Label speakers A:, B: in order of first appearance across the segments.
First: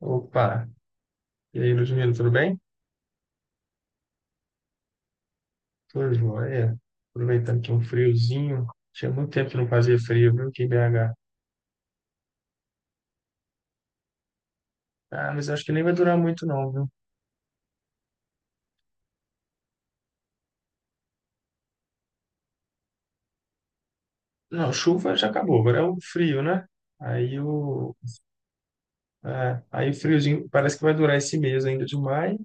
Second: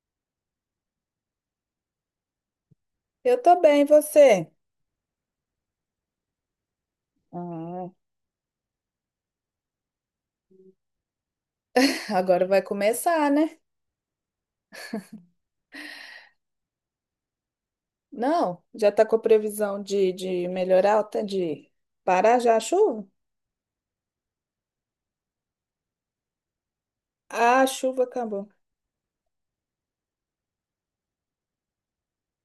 A: Opa, e aí, Ludmila, tudo bem?
B: Eu tô bem, e você?
A: Tudo jóia. Aproveitando que é um
B: Ah,
A: friozinho. Tinha muito tempo que não fazia frio, viu, aqui em BH.
B: agora vai começar, né?
A: Ah, mas acho que nem vai durar muito não, viu?
B: Não, já tá com a previsão de melhorar, tá? De parar já a chuva?
A: Não, chuva já acabou, agora é o frio, né? Aí
B: Ah, a
A: o,
B: chuva acabou.
A: aí o friozinho parece que vai durar esse mês ainda de maio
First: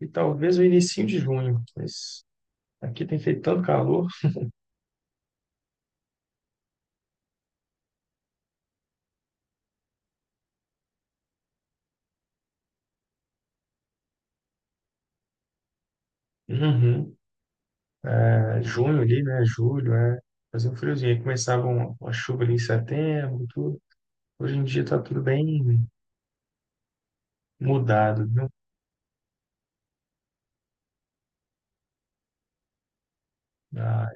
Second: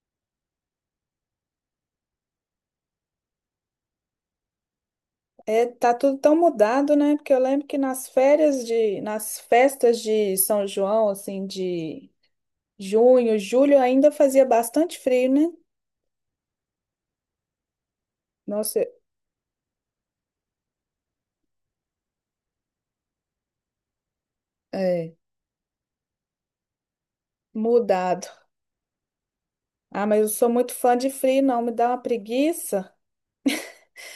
A: e talvez o início de junho. Mas aqui tem feito tanto calor.
B: É, tá tudo tão mudado, né? Porque eu lembro que nas férias nas festas de São João, assim, de junho, julho, ainda fazia bastante frio, né?
A: Uhum. É,
B: Nossa,
A: junho ali, né? Julho, é. Fazer um friozinho. Aí começava uma chuva ali em setembro, tudo. Hoje em dia tá
B: é,
A: tudo bem mudado,
B: mudado.
A: viu?
B: Ah, mas eu sou muito fã de frio, não, me dá uma preguiça.
A: Ah,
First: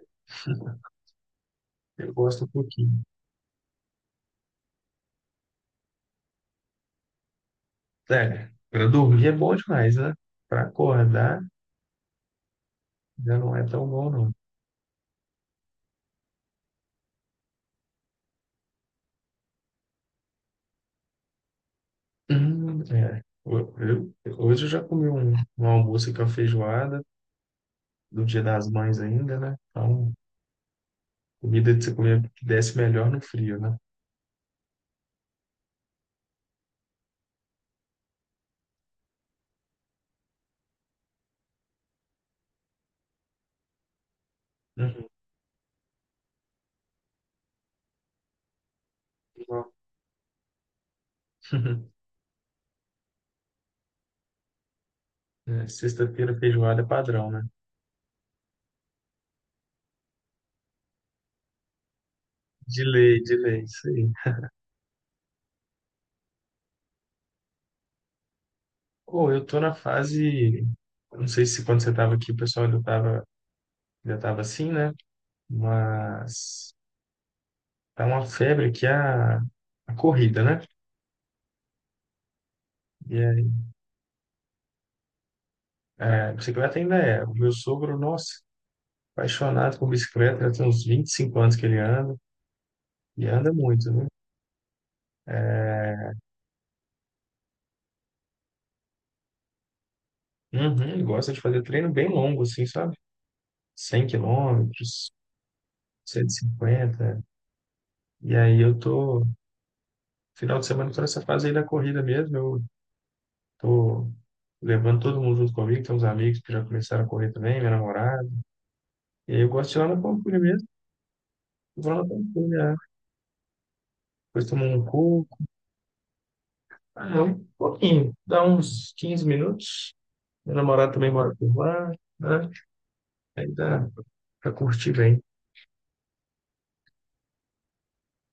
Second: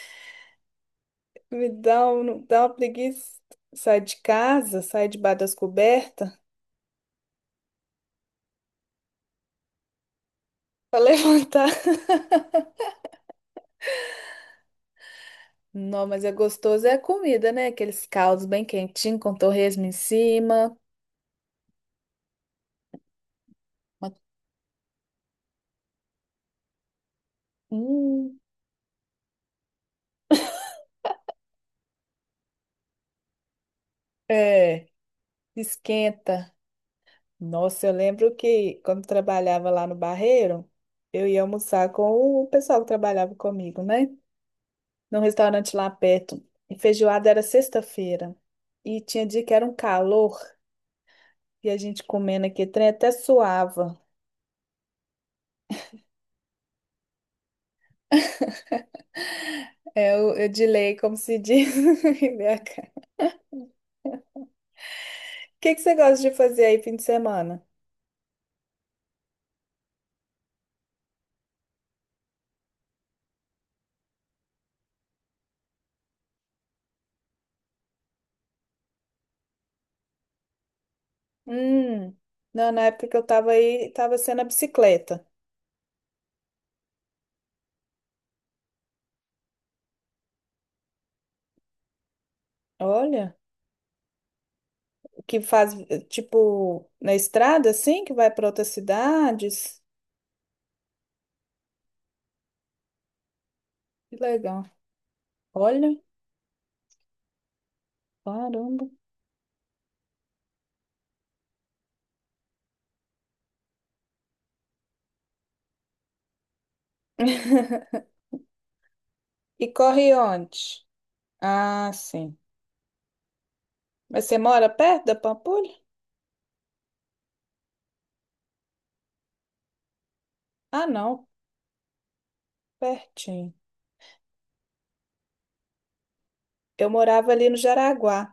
B: Me dá,
A: eu gosto um
B: dá uma
A: pouquinho.
B: preguiça. Sai de casa, sai debaixo das cobertas
A: É, para dormir é bom demais, né? Para
B: pra
A: acordar
B: levantar.
A: já não é tão bom, não.
B: Não, mas é gostoso, é a comida, né? Aqueles caldos bem quentinhos, com torresmo em cima.
A: É.
B: Uma-
A: Hoje eu já comi um almoço com a feijoada, do
B: Hum,
A: Dia das Mães ainda, né? Então, comida que você comia que desce melhor no frio, né?
B: é, esquenta. Nossa, eu lembro que quando trabalhava lá no Barreiro, eu ia almoçar com o pessoal que trabalhava comigo, né?
A: Uhum.
B: Num restaurante lá perto. E feijoada era sexta-feira. E tinha dia que era
A: Bom.
B: um calor, e a gente comendo aqui, trem até suava.
A: É, sexta-feira feijoada é padrão, né?
B: É, eu delay, como se diz em BH.
A: De lei, isso aí.
B: O que que você gosta de fazer aí fim de semana?
A: Pô, eu tô na fase. Não sei se quando você tava aqui o pessoal já tava assim, né? Mas tá uma febre que é a corrida, né?
B: Hum, não, na época
A: E
B: que eu
A: aí,
B: tava aí, tava sendo a bicicleta.
A: é, bicicleta ainda é. O meu sogro, nossa, apaixonado por bicicleta, já tem uns 25 anos que ele anda, e
B: Olha,
A: anda muito, né?
B: o que faz, tipo, na estrada, assim, que vai para outras cidades.
A: Uhum, ele gosta de fazer treino bem longo, assim, sabe? 100
B: Que legal.
A: quilômetros,
B: Olha,
A: 150. E aí eu
B: caramba.
A: tô, final de semana, tô nessa fase aí da corrida mesmo, eu tô levando todo mundo junto comigo, tem uns amigos que já começaram a correr também, minha namorada. E aí eu
B: E
A: gosto de ir lá na
B: corre
A: Pampulha mesmo,
B: onde? Ah,
A: vou lá na
B: sim.
A: Pampulha, né?
B: Mas você
A: Depois tomo
B: mora
A: um
B: perto da
A: coco.
B: Pampulha?
A: Ah, um pouquinho, dá uns 15 minutos. Meu
B: Ah,
A: namorado também
B: não,
A: mora por lá, né? Aí
B: pertinho.
A: dá pra curtir bem.
B: Eu morava ali no Jaraguá.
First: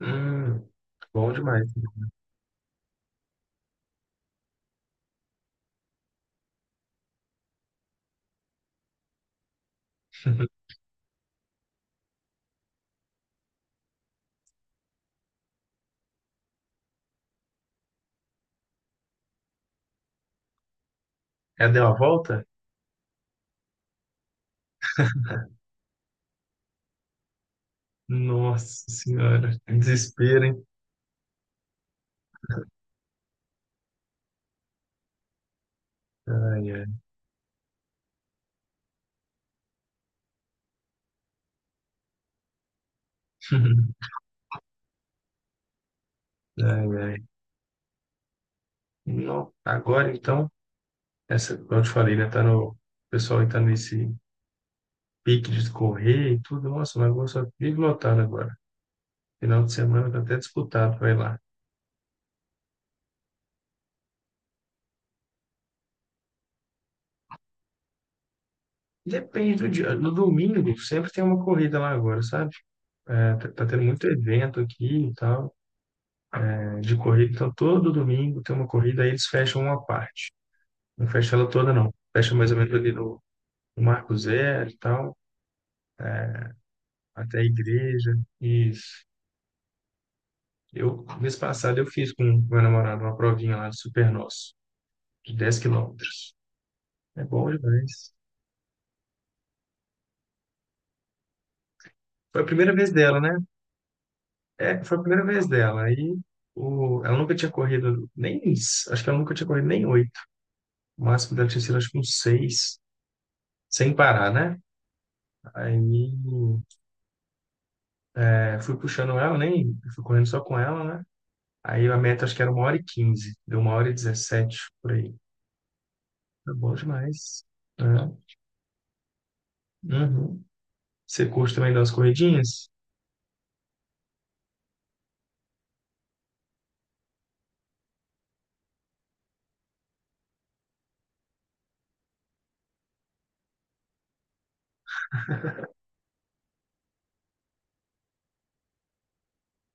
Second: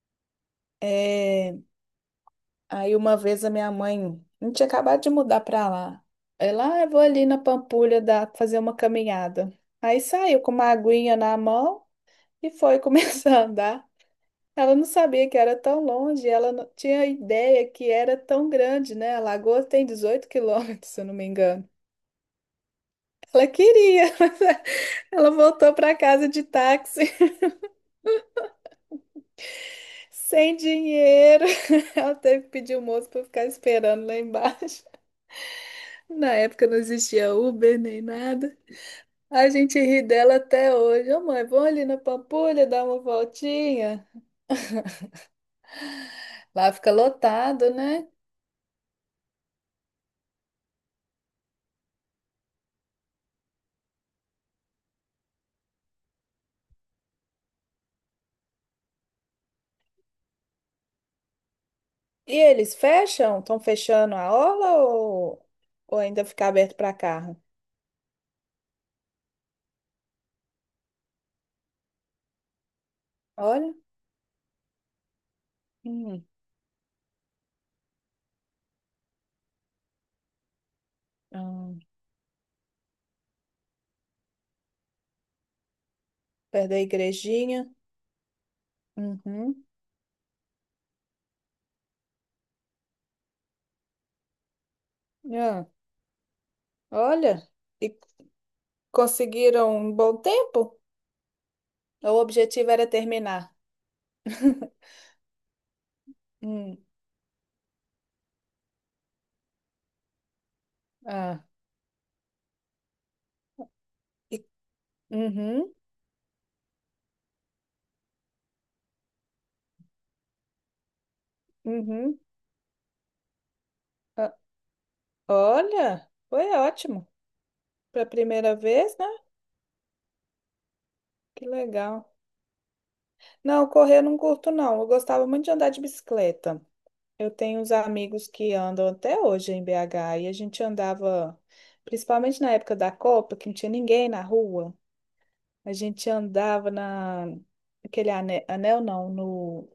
A: Hum, bom
B: É,
A: demais.
B: aí uma vez a minha mãe, a gente tinha acabado de mudar pra lá. Ela, ah, eu vou ali na Pampulha fazer uma caminhada. Aí saiu com uma aguinha na mão e foi começar a andar. Ela não sabia que era tão longe, ela não tinha ideia que era tão grande, né? A lagoa tem 18 quilômetros, se eu não me engano.
A: Ela deu a volta?
B: Ela queria, mas ela voltou pra casa de táxi,
A: Nossa senhora, que desespero,
B: sem
A: hein?
B: dinheiro. Ela teve que pedir o moço para ficar esperando lá embaixo. Na época
A: Ai,
B: não
A: ai.
B: existia Uber nem nada. A gente ri dela até hoje. Ô, mãe, vamos ali na Pampulha dar uma voltinha. Lá
A: Ai,
B: fica
A: ai.
B: lotado, né?
A: Não, agora então, essa, como eu te falei, né? Tá no, o pessoal aí tá nesse pique de correr e tudo. Nossa, mas vou só vive lotado agora. Final de semana tá até disputado, vai lá.
B: E eles fecham? Estão fechando a orla ou ainda fica aberto para carro?
A: Depende do dia. No domingo sempre tem uma corrida lá agora, sabe? É, tá
B: Olha.
A: tendo muito evento aqui e tal,
B: Hum.
A: é, de corrida. Então, todo domingo tem uma corrida, aí eles fecham uma parte. Não fecha ela toda,
B: Ah,
A: não. Fecha mais ou menos ali no Marco Zero e tal,
B: perto da
A: até a
B: igrejinha.
A: igreja. Isso.
B: Uhum.
A: Eu, mês passado, eu fiz com meu namorado uma provinha lá do Super Nosso, de 10
B: Ah,
A: quilômetros. É
B: olha.
A: bom
B: E
A: demais.
B: conseguiram um bom tempo? O
A: Foi a
B: objetivo
A: primeira vez
B: era
A: dela, né?
B: terminar.
A: É, foi a primeira vez dela. Aí,
B: Hum.
A: ela nunca tinha corrido nem, acho que ela nunca tinha corrido nem oito. O máximo
B: Ah.
A: dela tinha sido, acho que uns seis, sem parar,
B: E-
A: né?
B: Uhum.
A: Aí é, fui puxando ela, nem fui correndo só com ela, né? Aí a
B: Uhum.
A: meta acho que era uma hora e quinze, deu uma hora e dezessete por aí.
B: Olha, foi
A: Foi bom
B: ótimo.
A: demais,
B: Para a
A: né?
B: primeira vez, né?
A: Uhum. Você
B: Que
A: curte também dar umas
B: legal.
A: corridinhas?
B: Não, correr eu não curto, não. Eu gostava muito de andar de bicicleta. Eu tenho uns amigos que andam até hoje em BH e a gente andava, principalmente na época da Copa, que não tinha ninguém na rua. A gente andava na aquele anel, não, no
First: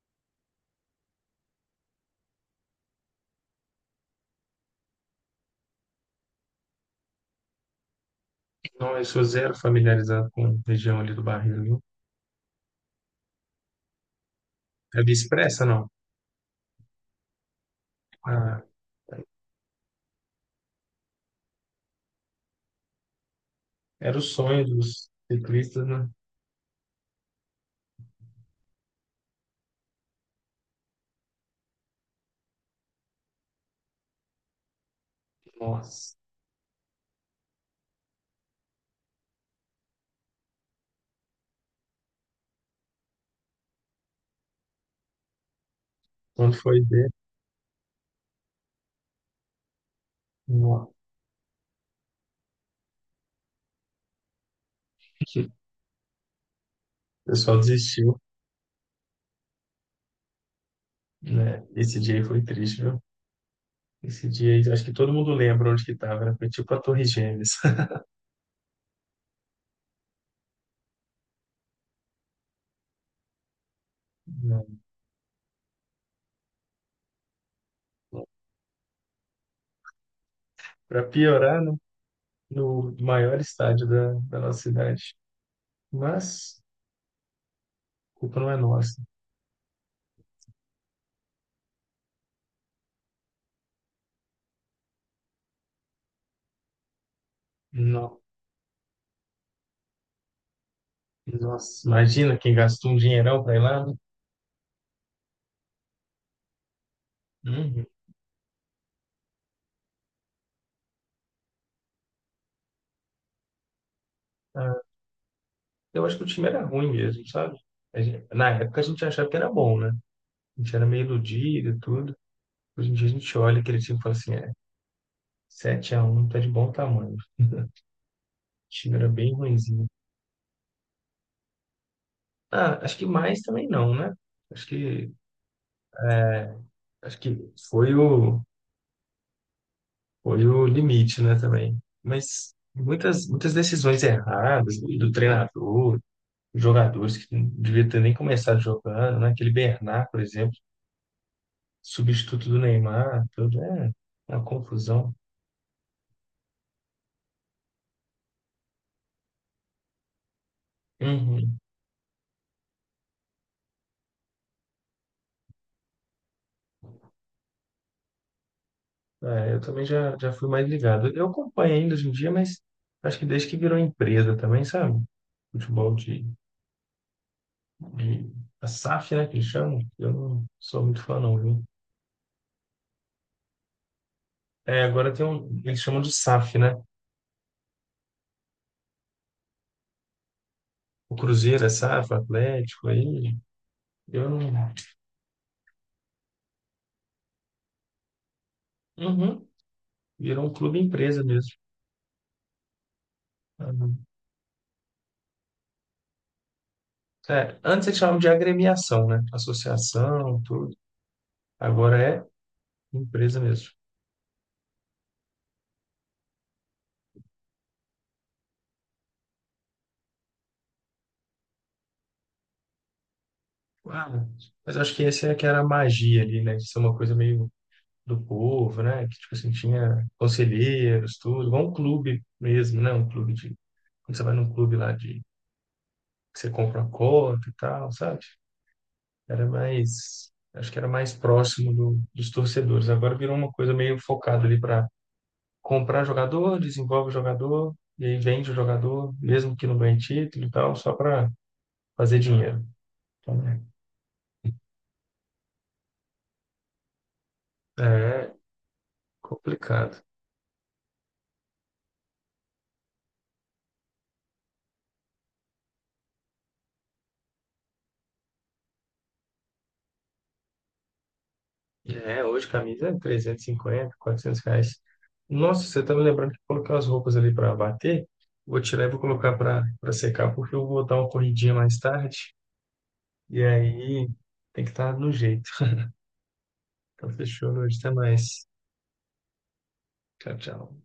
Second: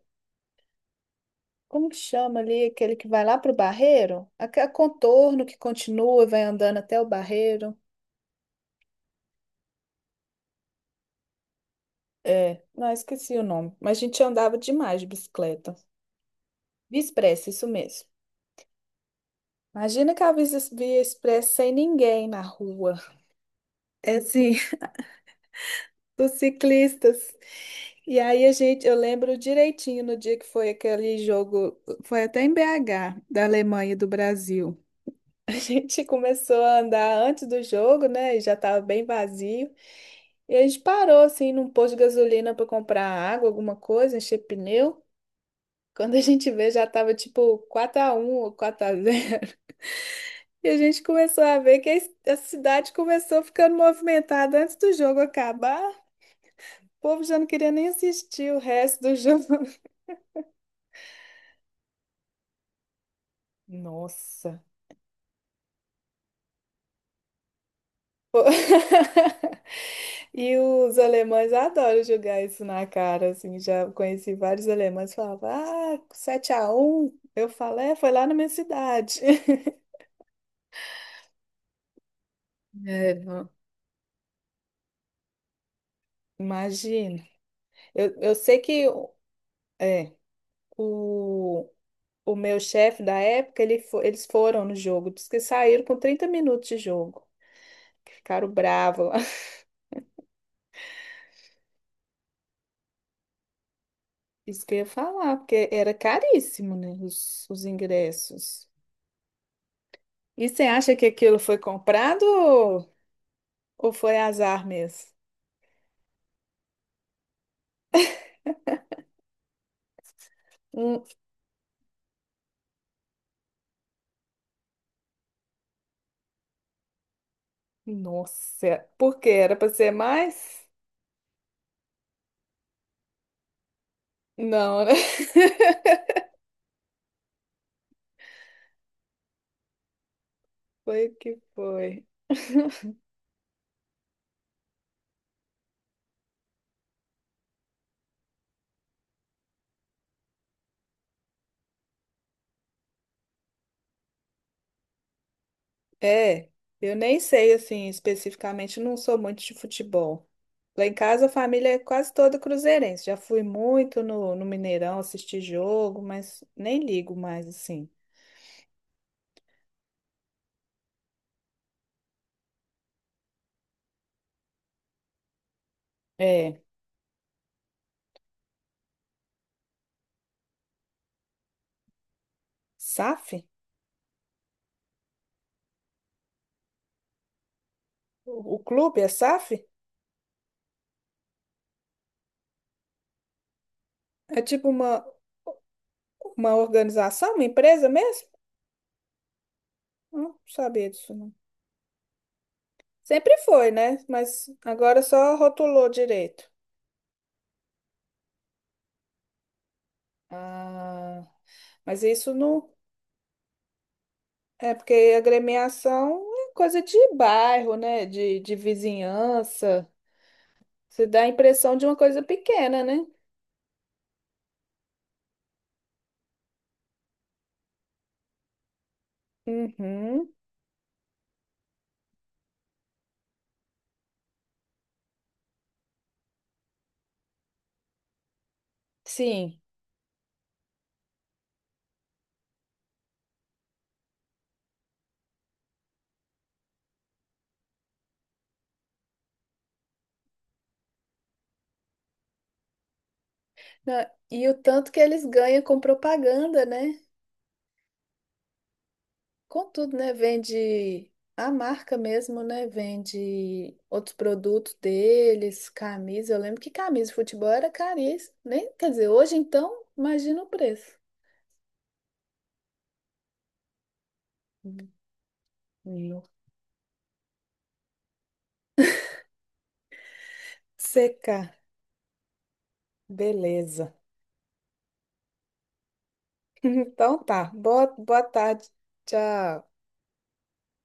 B: como que chama ali, aquele que vai lá pro Barreiro, aquele contorno que continua e vai andando até o Barreiro.
A: Não, eu sou zero familiarizado com a região ali do Barreiro, viu?
B: É, não, esqueci o nome, mas a gente andava
A: É
B: demais de
A: de expressa,
B: bicicleta.
A: não?
B: Via Expressa, isso mesmo.
A: Ah,
B: Imagina que a Via Expressa sem ninguém na rua.
A: era
B: É
A: o
B: assim,
A: sonho dos ciclistas, né?
B: os ciclistas. E aí a gente, eu lembro direitinho no dia que foi aquele jogo, foi até em BH, da Alemanha e do Brasil. A gente
A: Nossa,
B: começou a andar antes do jogo, né? E já estava bem vazio. E a gente parou assim num posto de gasolina para comprar água, alguma coisa, encher pneu. Quando a gente
A: quando
B: vê,
A: foi
B: já
A: ver,
B: tava tipo 4 a 1 ou 4 a 0. E a
A: nossa,
B: gente começou a ver que a cidade começou ficando movimentada antes do jogo
A: o
B: acabar. O povo já não
A: pessoal
B: queria nem
A: desistiu,
B: assistir o resto do jogo.
A: né? Esse dia aí foi triste, viu? Esse dia
B: Nossa.
A: aí, acho que todo mundo lembra onde que tava era. Foi tipo a Torre Gêmeas.
B: Pô. E os alemães adoram jogar isso na cara, assim, já conheci vários alemães que falavam, ah, 7x1, eu falo, é, foi lá na minha cidade.
A: Para piorar, no
B: É,
A: maior
B: não.
A: estádio da nossa cidade. Mas
B: Imagina, eu,
A: a
B: eu
A: culpa não é
B: sei que
A: nossa.
B: é, o, o meu chefe da época, eles foram no jogo, diz que saíram com 30 minutos de jogo.
A: Não.
B: Ficaram bravos lá.
A: Nossa, imagina quem gastou um dinheirão para ir lá, né?
B: Isso que eu ia falar, porque era caríssimo, né, os
A: Uhum.
B: ingressos. E você acha que aquilo foi comprado ou foi azar
A: Ah,
B: mesmo?
A: eu acho que o time era ruim mesmo, sabe? Na época a gente achava que era bom, né? A gente era
B: Hum,
A: meio iludido e tudo. Hoje em dia a gente olha aquele time e fala assim, é, 7-1, tá de bom tamanho. O
B: nossa,
A: time era
B: por quê?
A: bem
B: Era para
A: ruinzinho.
B: ser mais?
A: Ah, acho que mais também não, né? Acho
B: Não, né?
A: que, acho que foi o
B: Foi o
A: limite,
B: que
A: né, também.
B: foi.
A: Mas muitas, muitas decisões erradas do treinador, jogadores que não devia ter nem começado jogando, né? Aquele Bernard, por exemplo, substituto do Neymar, tudo é uma confusão.
B: É, eu nem sei assim especificamente, não sou muito de futebol. Lá em casa a
A: Uhum.
B: família é quase toda cruzeirense. Já fui muito no Mineirão assistir jogo, mas nem ligo mais assim.
A: É, eu também já fui mais ligado. Eu acompanho ainda hoje em dia, mas acho que desde que virou empresa também, sabe? Futebol de,
B: É,
A: de a SAF, né, que eles chamam. Eu não sou muito fã, não, viu?
B: SAF?
A: É, agora tem um, eles chamam de SAF, né?
B: O clube é SAF?
A: O Cruzeiro é SAF, o Atlético, aí eu
B: É tipo
A: não.
B: uma organização, uma empresa mesmo?
A: Uhum.
B: Não
A: Virou um clube
B: sabia disso,
A: empresa
B: não.
A: mesmo.
B: Sempre foi, né?
A: Uhum.
B: Mas agora só rotulou direito.
A: É, antes eles chamavam de agremiação, né? Associação, tudo.
B: Ah, mas
A: Agora é
B: isso não.
A: empresa mesmo.
B: É porque agremiação é coisa de bairro, né? De vizinhança. Você dá a impressão de uma coisa pequena, né?
A: Uau. Mas acho que esse é que era a magia ali, né? De ser uma coisa meio do povo, né? Que tipo assim, tinha
B: Uhum,
A: conselheiros, tudo. Igual um clube mesmo, né? Um clube de. Quando você vai num clube lá de. Que você compra uma cota e tal, sabe? Era
B: sim.
A: mais, acho que era mais próximo dos torcedores. Agora virou uma coisa meio focada ali para comprar jogador, desenvolve o jogador, e aí vende o jogador, mesmo que não ganhe título e tal, só para fazer dinheiro. Então,
B: E o tanto que eles ganham com propaganda, né?
A: é
B: Com tudo,
A: complicado.
B: né? Vende a marca mesmo, né? Vende outros produtos deles, camisa. Eu lembro que camisa de futebol era caríssima, nem Quer dizer, hoje então, imagina o preço.
A: É, hoje camisa é 350, 400 reais.
B: Hum,
A: Nossa, você tá me
B: hum.
A: lembrando que eu coloquei umas roupas ali para bater. Vou tirar e vou colocar para secar, porque eu vou dar uma
B: Seca,
A: corridinha mais tarde. E
B: beleza.
A: aí tem que estar no jeito. Então,
B: Então tá.
A: fechou, hoje,
B: Boa,
A: até
B: boa
A: mais.
B: tarde. Tchau.
A: Tchau, tchau.